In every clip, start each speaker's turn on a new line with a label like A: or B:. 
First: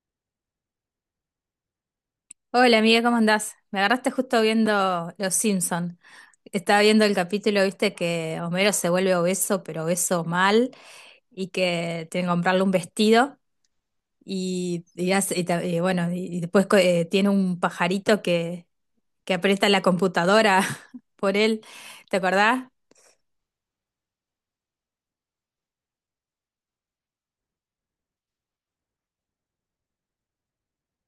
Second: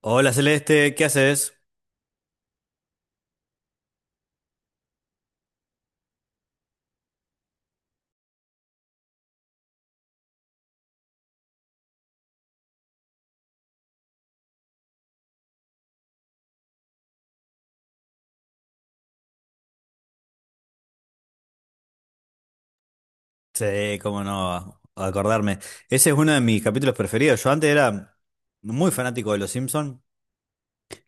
A: Hola Celeste, ¿qué haces?
B: Hola amiga, ¿cómo andás? Me agarraste justo viendo Los Simpson. Estaba viendo el capítulo, viste, que Homero se vuelve obeso, pero obeso mal, y que tiene que comprarle un vestido, y hace- y bueno, y después co- tiene un pajarito que aprieta la computadora por él. ¿Te acordás?
A: Sí, cómo no acordarme. Ese es uno de mis capítulos preferidos. Yo antes era muy fanático de Los Simpsons.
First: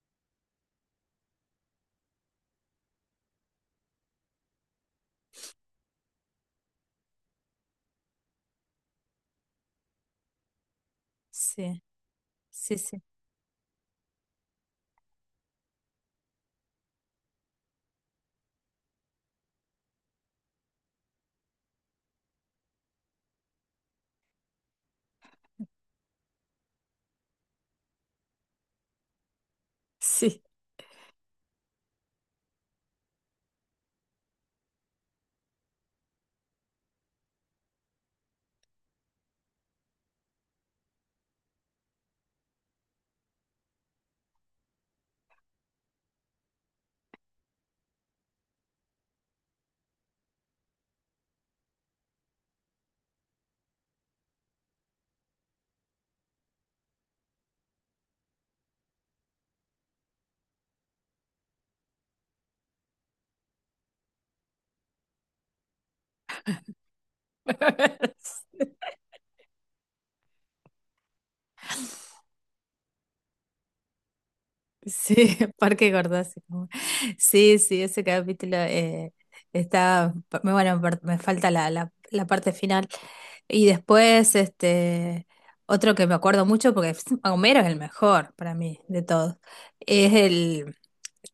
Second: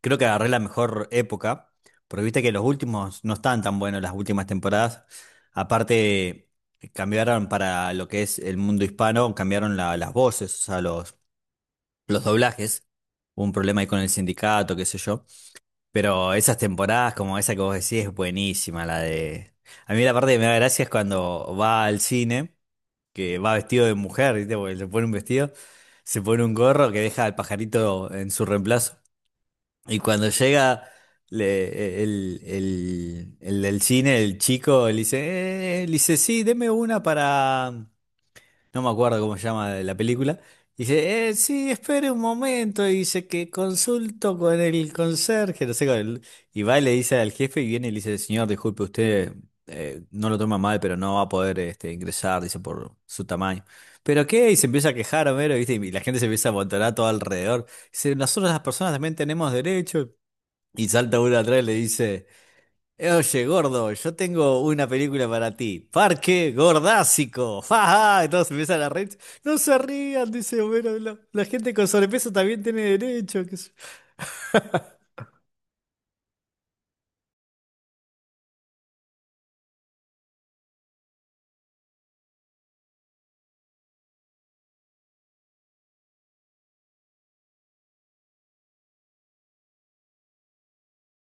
A: Creo que agarré la mejor época, porque viste que los últimos no están tan buenos, las últimas temporadas. Aparte, cambiaron para lo que es el mundo hispano, cambiaron las voces, o sea, los,
B: Sí,
A: los
B: sí,
A: doblajes.
B: sí,
A: Hubo un problema ahí con el sindicato, qué sé yo. Pero esas temporadas, como esa que vos decís, es buenísima la de. A mí la parte que me da gracia es cuando va al cine, que va vestido de mujer, ¿viste? Porque se pone un vestido, se pone un gorro que deja al pajarito en su reemplazo. Y cuando
B: sí.
A: llega el del cine, el chico, le dice, sí, deme una para no me acuerdo cómo se llama la película. Dice, sí, espere un momento. Y dice que consulto con el conserje, no sé, y va y le dice al jefe y viene y le dice, señor, disculpe, usted, no lo toma mal, pero no va a poder ingresar, dice, por su tamaño. ¿Pero qué? Y se empieza a quejar Homero, ¿viste? Y la gente se empieza a amontonar todo alrededor. Dice, nosotros las personas también tenemos derecho. Y salta uno atrás y le dice. Oye, gordo, yo tengo una película para ti. Parque Gordásico. ¡Ja, ja! Entonces empiezan a reír. No se rían, dice, bueno, la gente con sobrepeso también tiene derecho. Qué sé yo.
B: Sí, Parque Gordóxico. Sí, sí, ese capítulo está, me- bueno, per- me falta la parte final. Y después, este, otro que me acuerdo mucho, porque es- Homero es el mejor para mí de todos, es el,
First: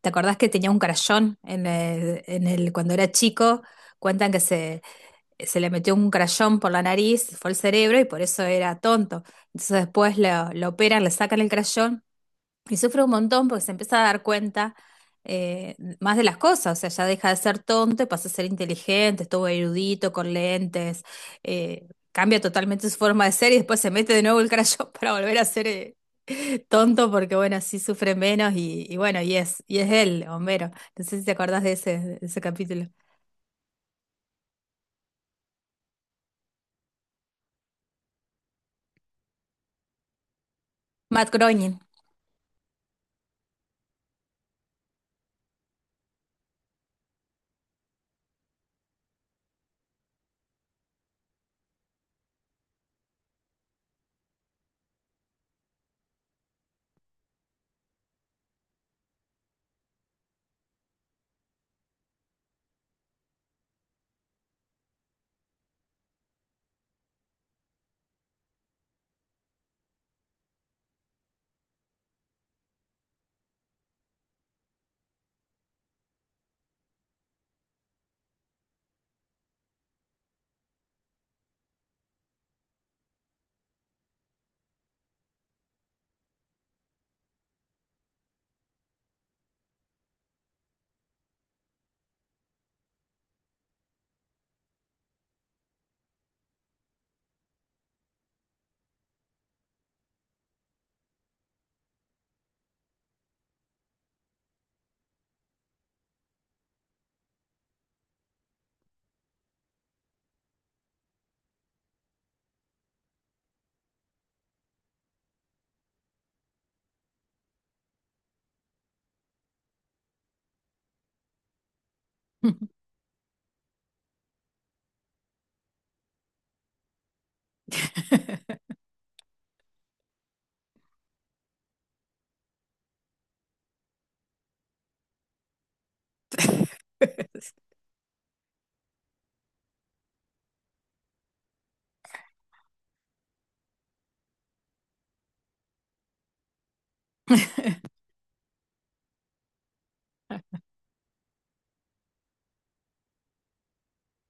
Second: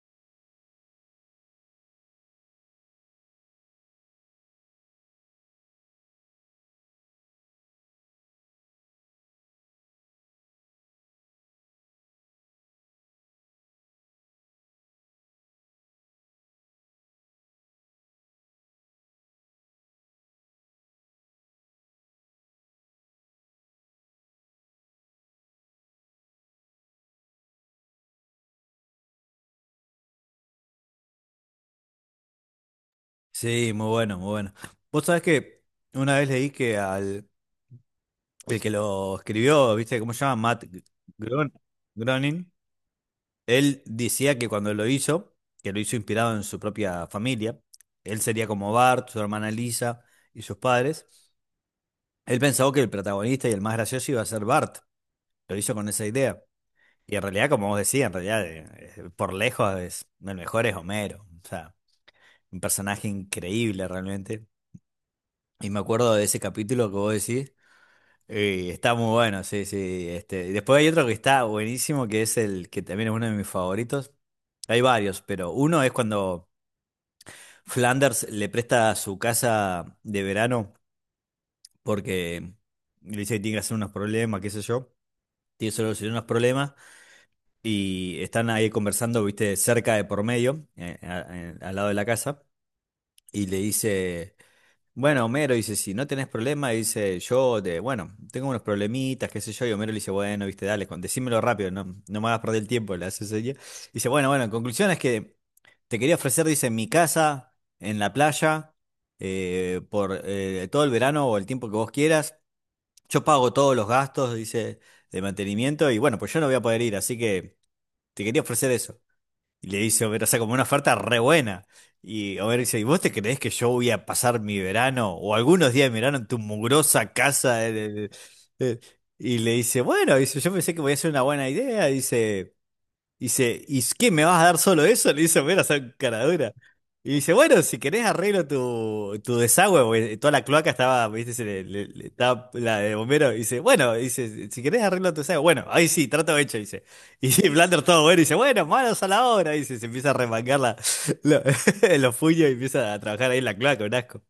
B: ¿te acordás que tenía un crayón en el, cuando era chico? Cuentan que se le metió un crayón por la nariz, fue el cerebro y por eso era tonto. Entonces después lo operan, le sacan el crayón y sufre un montón porque se empieza a dar cuenta más de las cosas, o sea, ya deja de ser tonto y pasa a ser inteligente, estuvo erudito, con lentes, eh, cambia totalmente su forma de ser y después se mete de nuevo el crayón para volver a ser tonto porque, bueno, así sufre menos y bueno, y es él, Homero. No sé si te acordás de ese capítulo.
A: Sí, muy bueno, muy bueno. Vos sabés que una vez leí que al el que lo escribió, ¿viste cómo se llama? Matt
B: Matt
A: Gron-
B: Groening.
A: Groening. Él decía que cuando lo hizo, que lo hizo inspirado en su propia familia, él sería como Bart, su hermana Lisa y sus padres. Él pensó que el protagonista y el más gracioso iba a ser Bart. Lo hizo con esa idea. Y en realidad, como vos decías, en realidad, por lejos, el mejor es Homero. O sea, un personaje increíble realmente. Y me acuerdo de ese capítulo que vos decís. Y está muy bueno, sí, sí. Y después hay otro que está buenísimo, que es el que también es uno de mis favoritos. Hay varios, pero uno es cuando Flanders le presta su casa de verano porque le dice que tiene que hacer unos problemas, qué sé yo. Tiene que solucionar unos problemas. Y están ahí conversando, viste, cerca de por medio, al lado de la casa, y le dice, bueno, Homero dice, si no tenés problema, dice, yo, bueno, tengo unos problemitas, qué sé yo, y Homero le dice, bueno, viste, dale, decímelo rápido, no, no me hagas perder el tiempo, le hace seña. Dice, bueno, bueno, en conclusión es que te quería ofrecer, dice, mi casa en la playa, por todo el verano o el tiempo que vos quieras, yo pago todos los gastos, dice, de mantenimiento, y bueno, pues yo no voy a poder ir, así que... Te quería ofrecer eso. Y le dice Homero, o sea, como una oferta re buena. Y Homero dice, ¿y vos te creés que yo voy a pasar mi verano o algunos días de verano en tu mugrosa casa? Y le dice, bueno, dice, yo pensé que voy a hacer una buena idea. Dice, ¿y qué? ¿Me vas a dar solo eso? Le dice Homero a esa caradura. Y dice, bueno, si querés arreglo tu desagüe, porque toda la cloaca estaba, viste, se le- le- le- estaba la de bombero. Y dice, bueno, dice, si querés arreglo tu desagüe, bueno, ahí sí, trato hecho, dice. Y Blander todo bueno, dice, bueno, manos a la obra, dice, se empieza a remangar la- los puños y empieza a trabajar ahí en la cloaca, un asco.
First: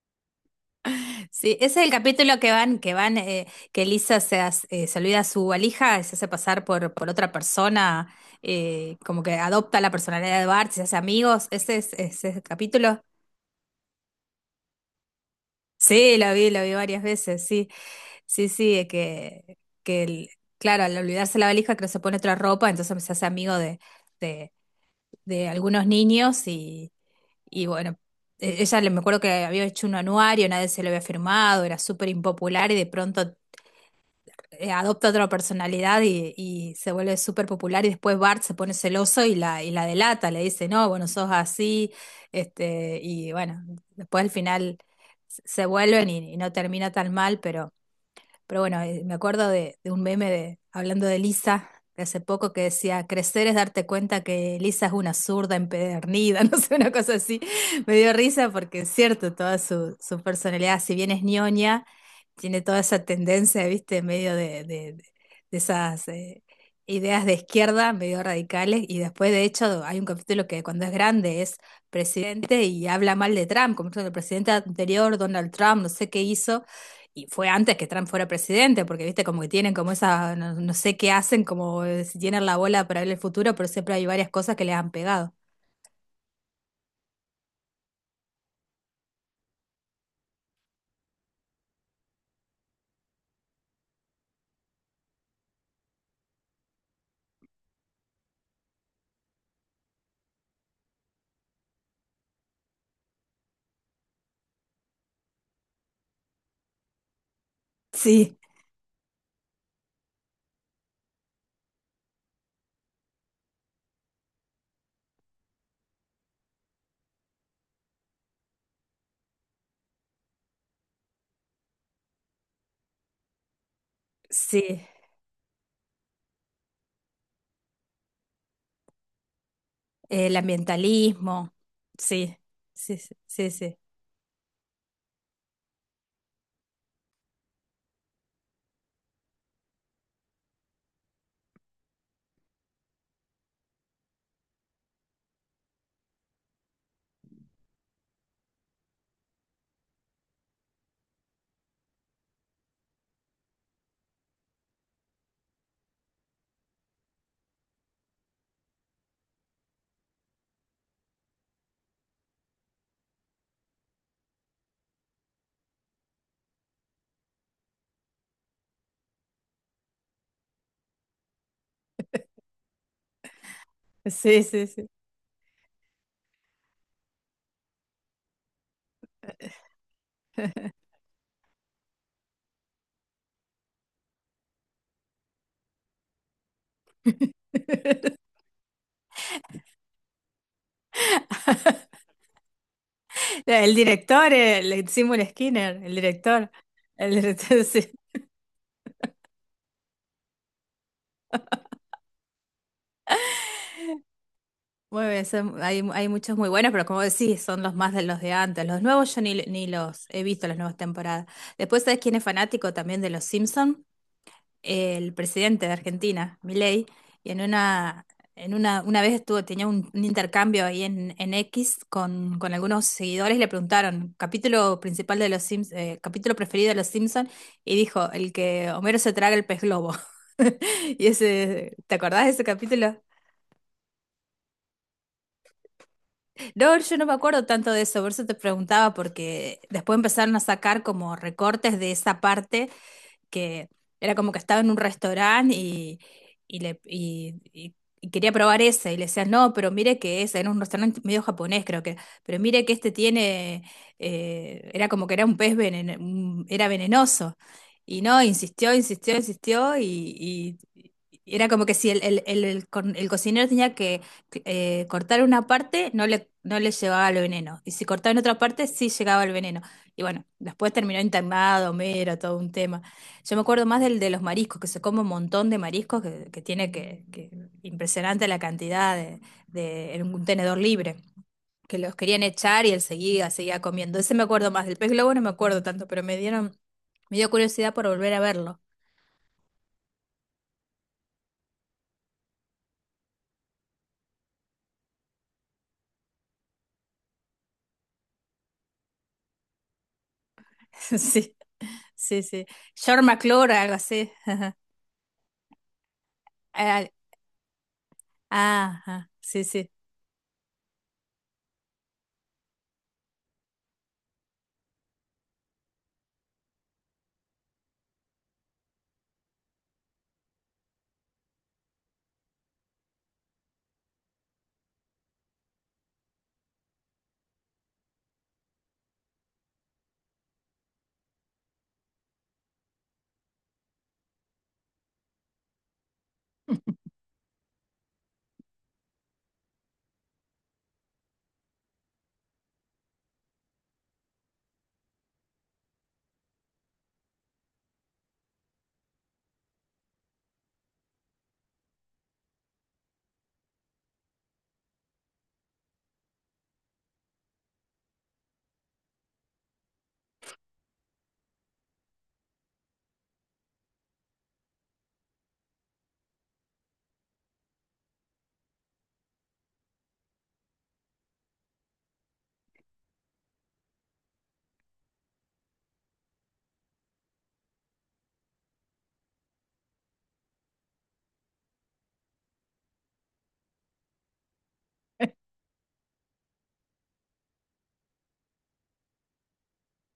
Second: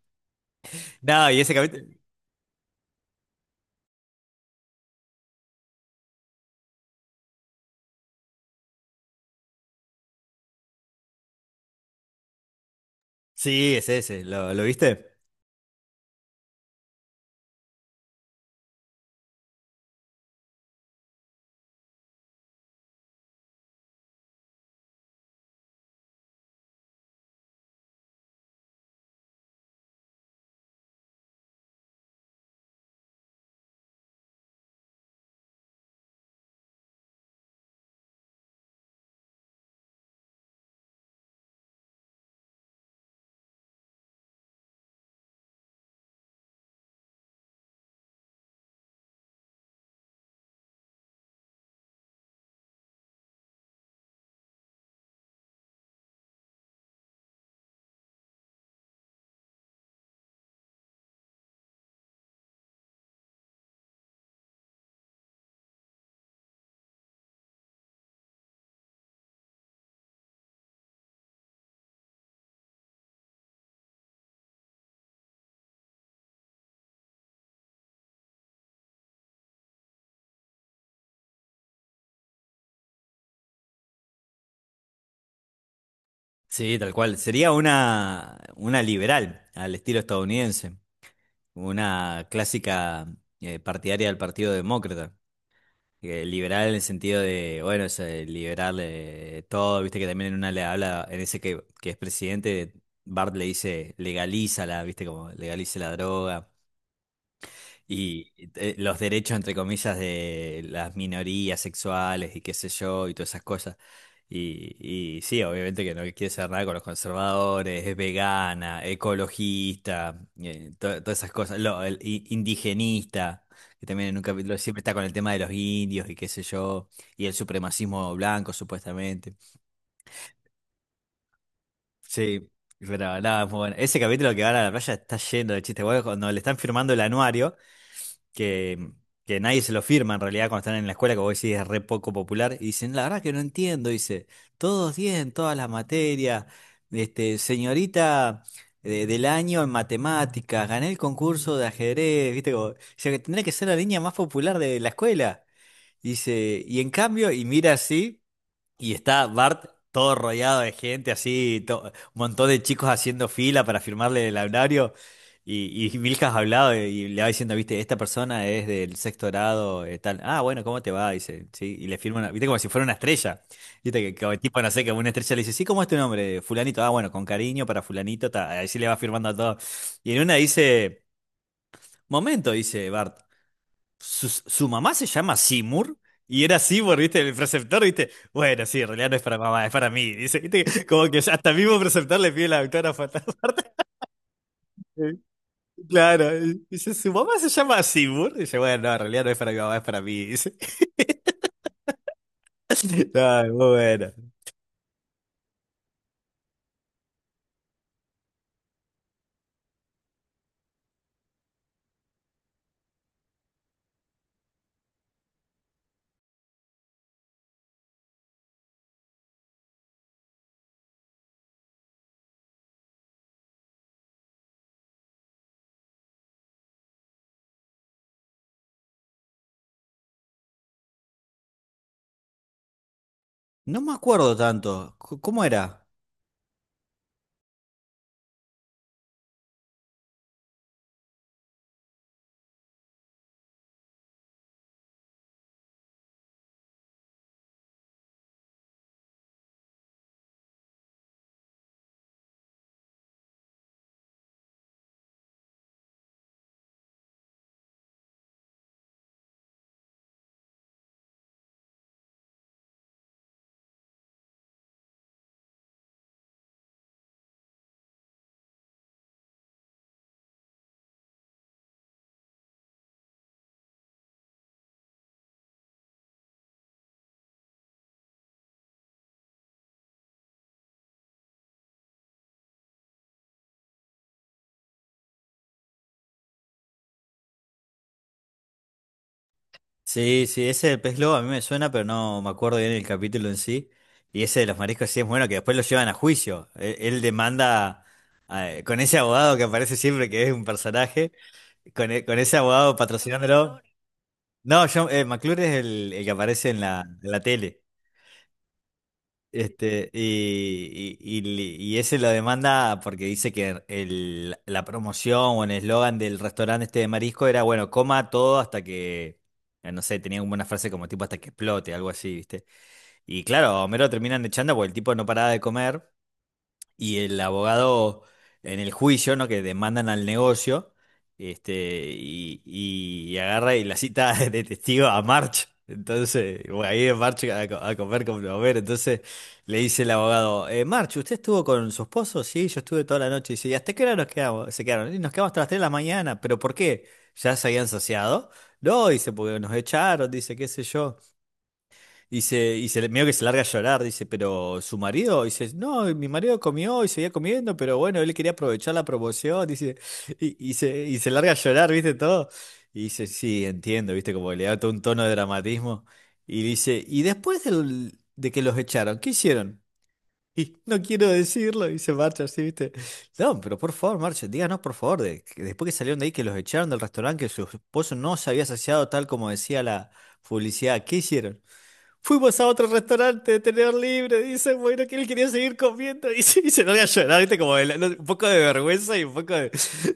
A: No, y ese
B: Sí, ese
A: capítulo,
B: es el capítulo que van, que van, que Lisa se, hace- se olvida su valija, se hace pasar por otra persona, como que adopta la personalidad de Bart, se hace amigos. Ese es el capítulo.
A: sí, es ese, ¿lo viste?
B: Sí, lo vi varias veces, sí, sí, sí, que el- claro, al olvidarse la valija, creo que se pone otra ropa, entonces se hace amigo de, de algunos niños y bueno. Ella le me acuerdo que había hecho un anuario, nadie se lo había firmado, era súper impopular y de pronto adopta otra personalidad y se vuelve súper popular y después Bart se pone celoso y la delata, le dice, no, bueno, sos así, este, y bueno, después al final se vuelven y no termina tan mal, pero bueno, me acuerdo de un meme de, hablando de Lisa de hace poco que decía, crecer es darte cuenta que Lisa es una zurda empedernida, no sé, una cosa así. Me dio risa porque es cierto, toda su, su personalidad, si bien es ñoña, tiene toda esa tendencia, viste, en medio de esas ideas de izquierda, medio radicales, y después, de hecho, hay un capítulo que cuando es grande es presidente y habla mal de Trump, como diciendo, el presidente anterior, Donald Trump, no sé qué hizo y fue antes que Trump fuera presidente, porque viste como que tienen como esa, no, no sé qué hacen, como si tienen la bola para ver el futuro, pero siempre hay varias cosas que les han pegado.
A: Sí, tal cual. Sería una liberal al estilo estadounidense. Una clásica partidaria del Partido Demócrata, liberal en el sentido de, bueno, es, liberal, todo, viste que también en una le habla, en ese que es presidente, Bart le dice, legalízala, viste como legalice la droga. Y
B: Sí,
A: los derechos, entre comillas, de las minorías sexuales y qué sé yo, y todas esas cosas. Y, y sí, obviamente que no quiere ser nada con los conservadores, es vegana, ecologista, todas esas cosas. El indigenista, que también en un capítulo siempre
B: sí,
A: está con el tema de los indios y qué sé yo, y el supremacismo blanco, supuestamente.
B: el ambientalismo, sí,
A: Sí,
B: sí,
A: pero nada, es
B: sí,
A: muy bueno.
B: sí,
A: Ese capítulo que van a la playa está lleno de chistes. Bueno, cuando le están firmando el anuario, que, que nadie se lo firma en realidad cuando están en la escuela, que vos decís es re poco popular, y dicen, la verdad que no entiendo, dice, todos 10 en todas las materias, señorita del año en matemáticas, gané el concurso de ajedrez, viste, como, o sea que tendría que ser la niña más popular de la escuela. Dice, y en cambio, y mira así. Y está Bart todo rodeado de gente, así, un montón de chicos haciendo fila para firmarle el anuario. Y Milhouse hablado y le va diciendo, viste, esta persona es del sexto grado, tal. Ah, bueno, ¿cómo te va? Dice, sí. Y le firma una, viste, como si fuera una estrella. Viste, que el
B: sí,
A: tipo,
B: sí, sí.
A: no sé,
B: Sí.
A: que una estrella le dice, sí, ¿cómo es tu nombre? Fulanito. Ah, bueno, con cariño para fulanito, ta." Así le va firmando a todos. Y en una dice, momento, dice Bart. Su mamá se llama Seymour y era Seymour, ¿viste? El preceptor, ¿viste? Bueno, sí, en realidad no es para mamá, es para mí. Dice, ¿viste? Como que hasta el mismo preceptor le pide la autógrafa.
B: El director, el Seymour Skinner,
A: Claro, y dice, su
B: el
A: mamá se
B: director,
A: llama
B: sí.
A: Seymour. Dice, bueno, no, en realidad no es para mi mamá, es para mí. Dice, ay, muy bueno.
B: Muy bien, son- hay muchos muy buenos, pero como decís, son los más de los de antes. Los nuevos yo ni, ni los he visto, las nuevas temporadas. Después, ¿sabes quién es fanático también de los Simpson? El presidente de Argentina, Milei, y en una vez estuvo, tenía un intercambio ahí en X con algunos seguidores y le preguntaron, capítulo principal de los Sims, capítulo preferido de los Simpson, y dijo, el que Homero se traga el pez globo. Y ese, ¿te acordás de ese capítulo?
A: No me acuerdo tanto. ¿Cómo era?
B: No, yo no me acuerdo tanto de eso, por eso te preguntaba, porque después empezaron a sacar como recortes de esa parte que era como que estaba en un restaurante y, le, y quería probar ese. Y le decían, no, pero mire que ese, era un restaurante medio japonés, creo que, pero mire que este tiene, era como que era un pez veneno, un- era venenoso. Y no, insistió, insistió, insistió y era como que si el co- el cocinero tenía que cortar una parte, no le, no le llevaba el veneno. Y si cortaba en otra parte, sí llegaba el veneno. Y bueno, después terminó internado, mero, todo un tema. Yo me acuerdo más del de los mariscos, que se come un montón de mariscos, que tiene que- impresionante la cantidad de- en un tenedor libre, que los querían echar y él seguía, seguía comiendo. Ese me acuerdo más, del pez globo no me acuerdo tanto, pero me dieron, me dio curiosidad por volver a verlo.
A: Sí, sí, ese del pez globo a mí me suena, pero no me acuerdo bien el capítulo en sí. Y ese de los mariscos sí es bueno, que después lo llevan a juicio. Él demanda, con ese abogado que aparece siempre, que es un personaje,
B: Sí,
A: con
B: sí,
A: ese
B: sí.
A: abogado
B: George McClure,
A: patrocinándolo.
B: algo así.
A: No, John, McClure es el que aparece
B: Ah,
A: en la tele.
B: ajá, sí, sí.
A: Y ese lo demanda porque dice que la promoción o el eslogan del restaurante este de marisco era, bueno, coma todo hasta que, no sé, tenía como una frase como tipo hasta que explote, algo así, ¿viste? Y claro, a Homero lo terminan echando porque el tipo no paraba de comer. Y el abogado en el juicio, ¿no? Que demandan al negocio, este, y agarra y la cita de testigo a March. Entonces, bueno, ahí es March a comer con Blover. Entonces le dice el abogado, March, ¿usted estuvo con su esposo? Sí, yo estuve toda la noche. Y dice, ¿y hasta qué hora nos quedamos? Se quedaron. "Y nos quedamos hasta las 3 de la mañana. ¿Pero por qué? ¿Ya se habían saciado? No, dice, porque nos echaron, dice, qué sé yo. Y medio que se larga a llorar, dice, pero su marido, dice, no, mi marido comió y seguía comiendo, pero bueno, él quería aprovechar la promoción, dice, y se larga a llorar, ¿viste todo? Y dice, sí, entiendo, ¿viste? Como que le da todo un tono de dramatismo. Y dice, ¿y después de que los echaron, qué hicieron? Y no quiero decirlo, y se marcha así, ¿viste? No, pero por favor, marcha, díganos por favor, que después que salieron de ahí, que los echaron del restaurante, que su esposo no se había saciado tal como decía la publicidad, ¿qué hicieron? Fuimos a otro restaurante de tener libre, dice, bueno, que él quería seguir comiendo y se larga a llorar, viste, como no, un poco de vergüenza y un poco de...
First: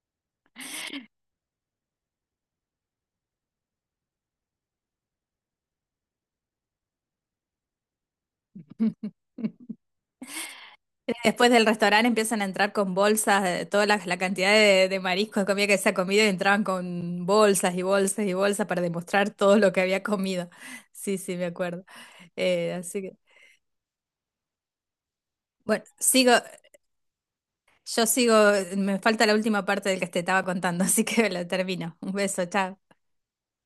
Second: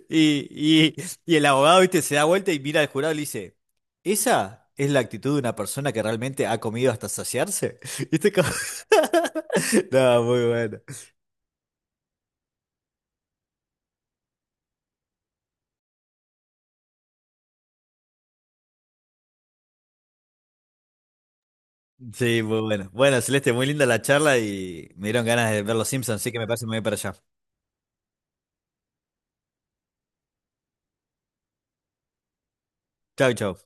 A: Y, y, y el abogado, viste, se da vuelta y mira al jurado y le dice, ¿esa es la actitud de una persona que realmente ha comido hasta saciarse? Viste, como... No, muy bueno.
B: Después del restaurante empiezan a entrar con bolsas, toda la, la cantidad de mariscos que comida que se ha comido y entraban con bolsas y bolsas y bolsas para demostrar todo lo que había comido. Sí, sí, me acuerdo.
A: Sí, muy bueno.
B: Así que,
A: Bueno, Celeste, muy linda la charla y me dieron ganas de ver
B: bueno,
A: los Simpsons, así
B: sigo,
A: que me parece muy bien para allá.
B: yo sigo, me falta la última parte del que te estaba contando, así que la termino. Un beso, chao.
A: Chau, chau.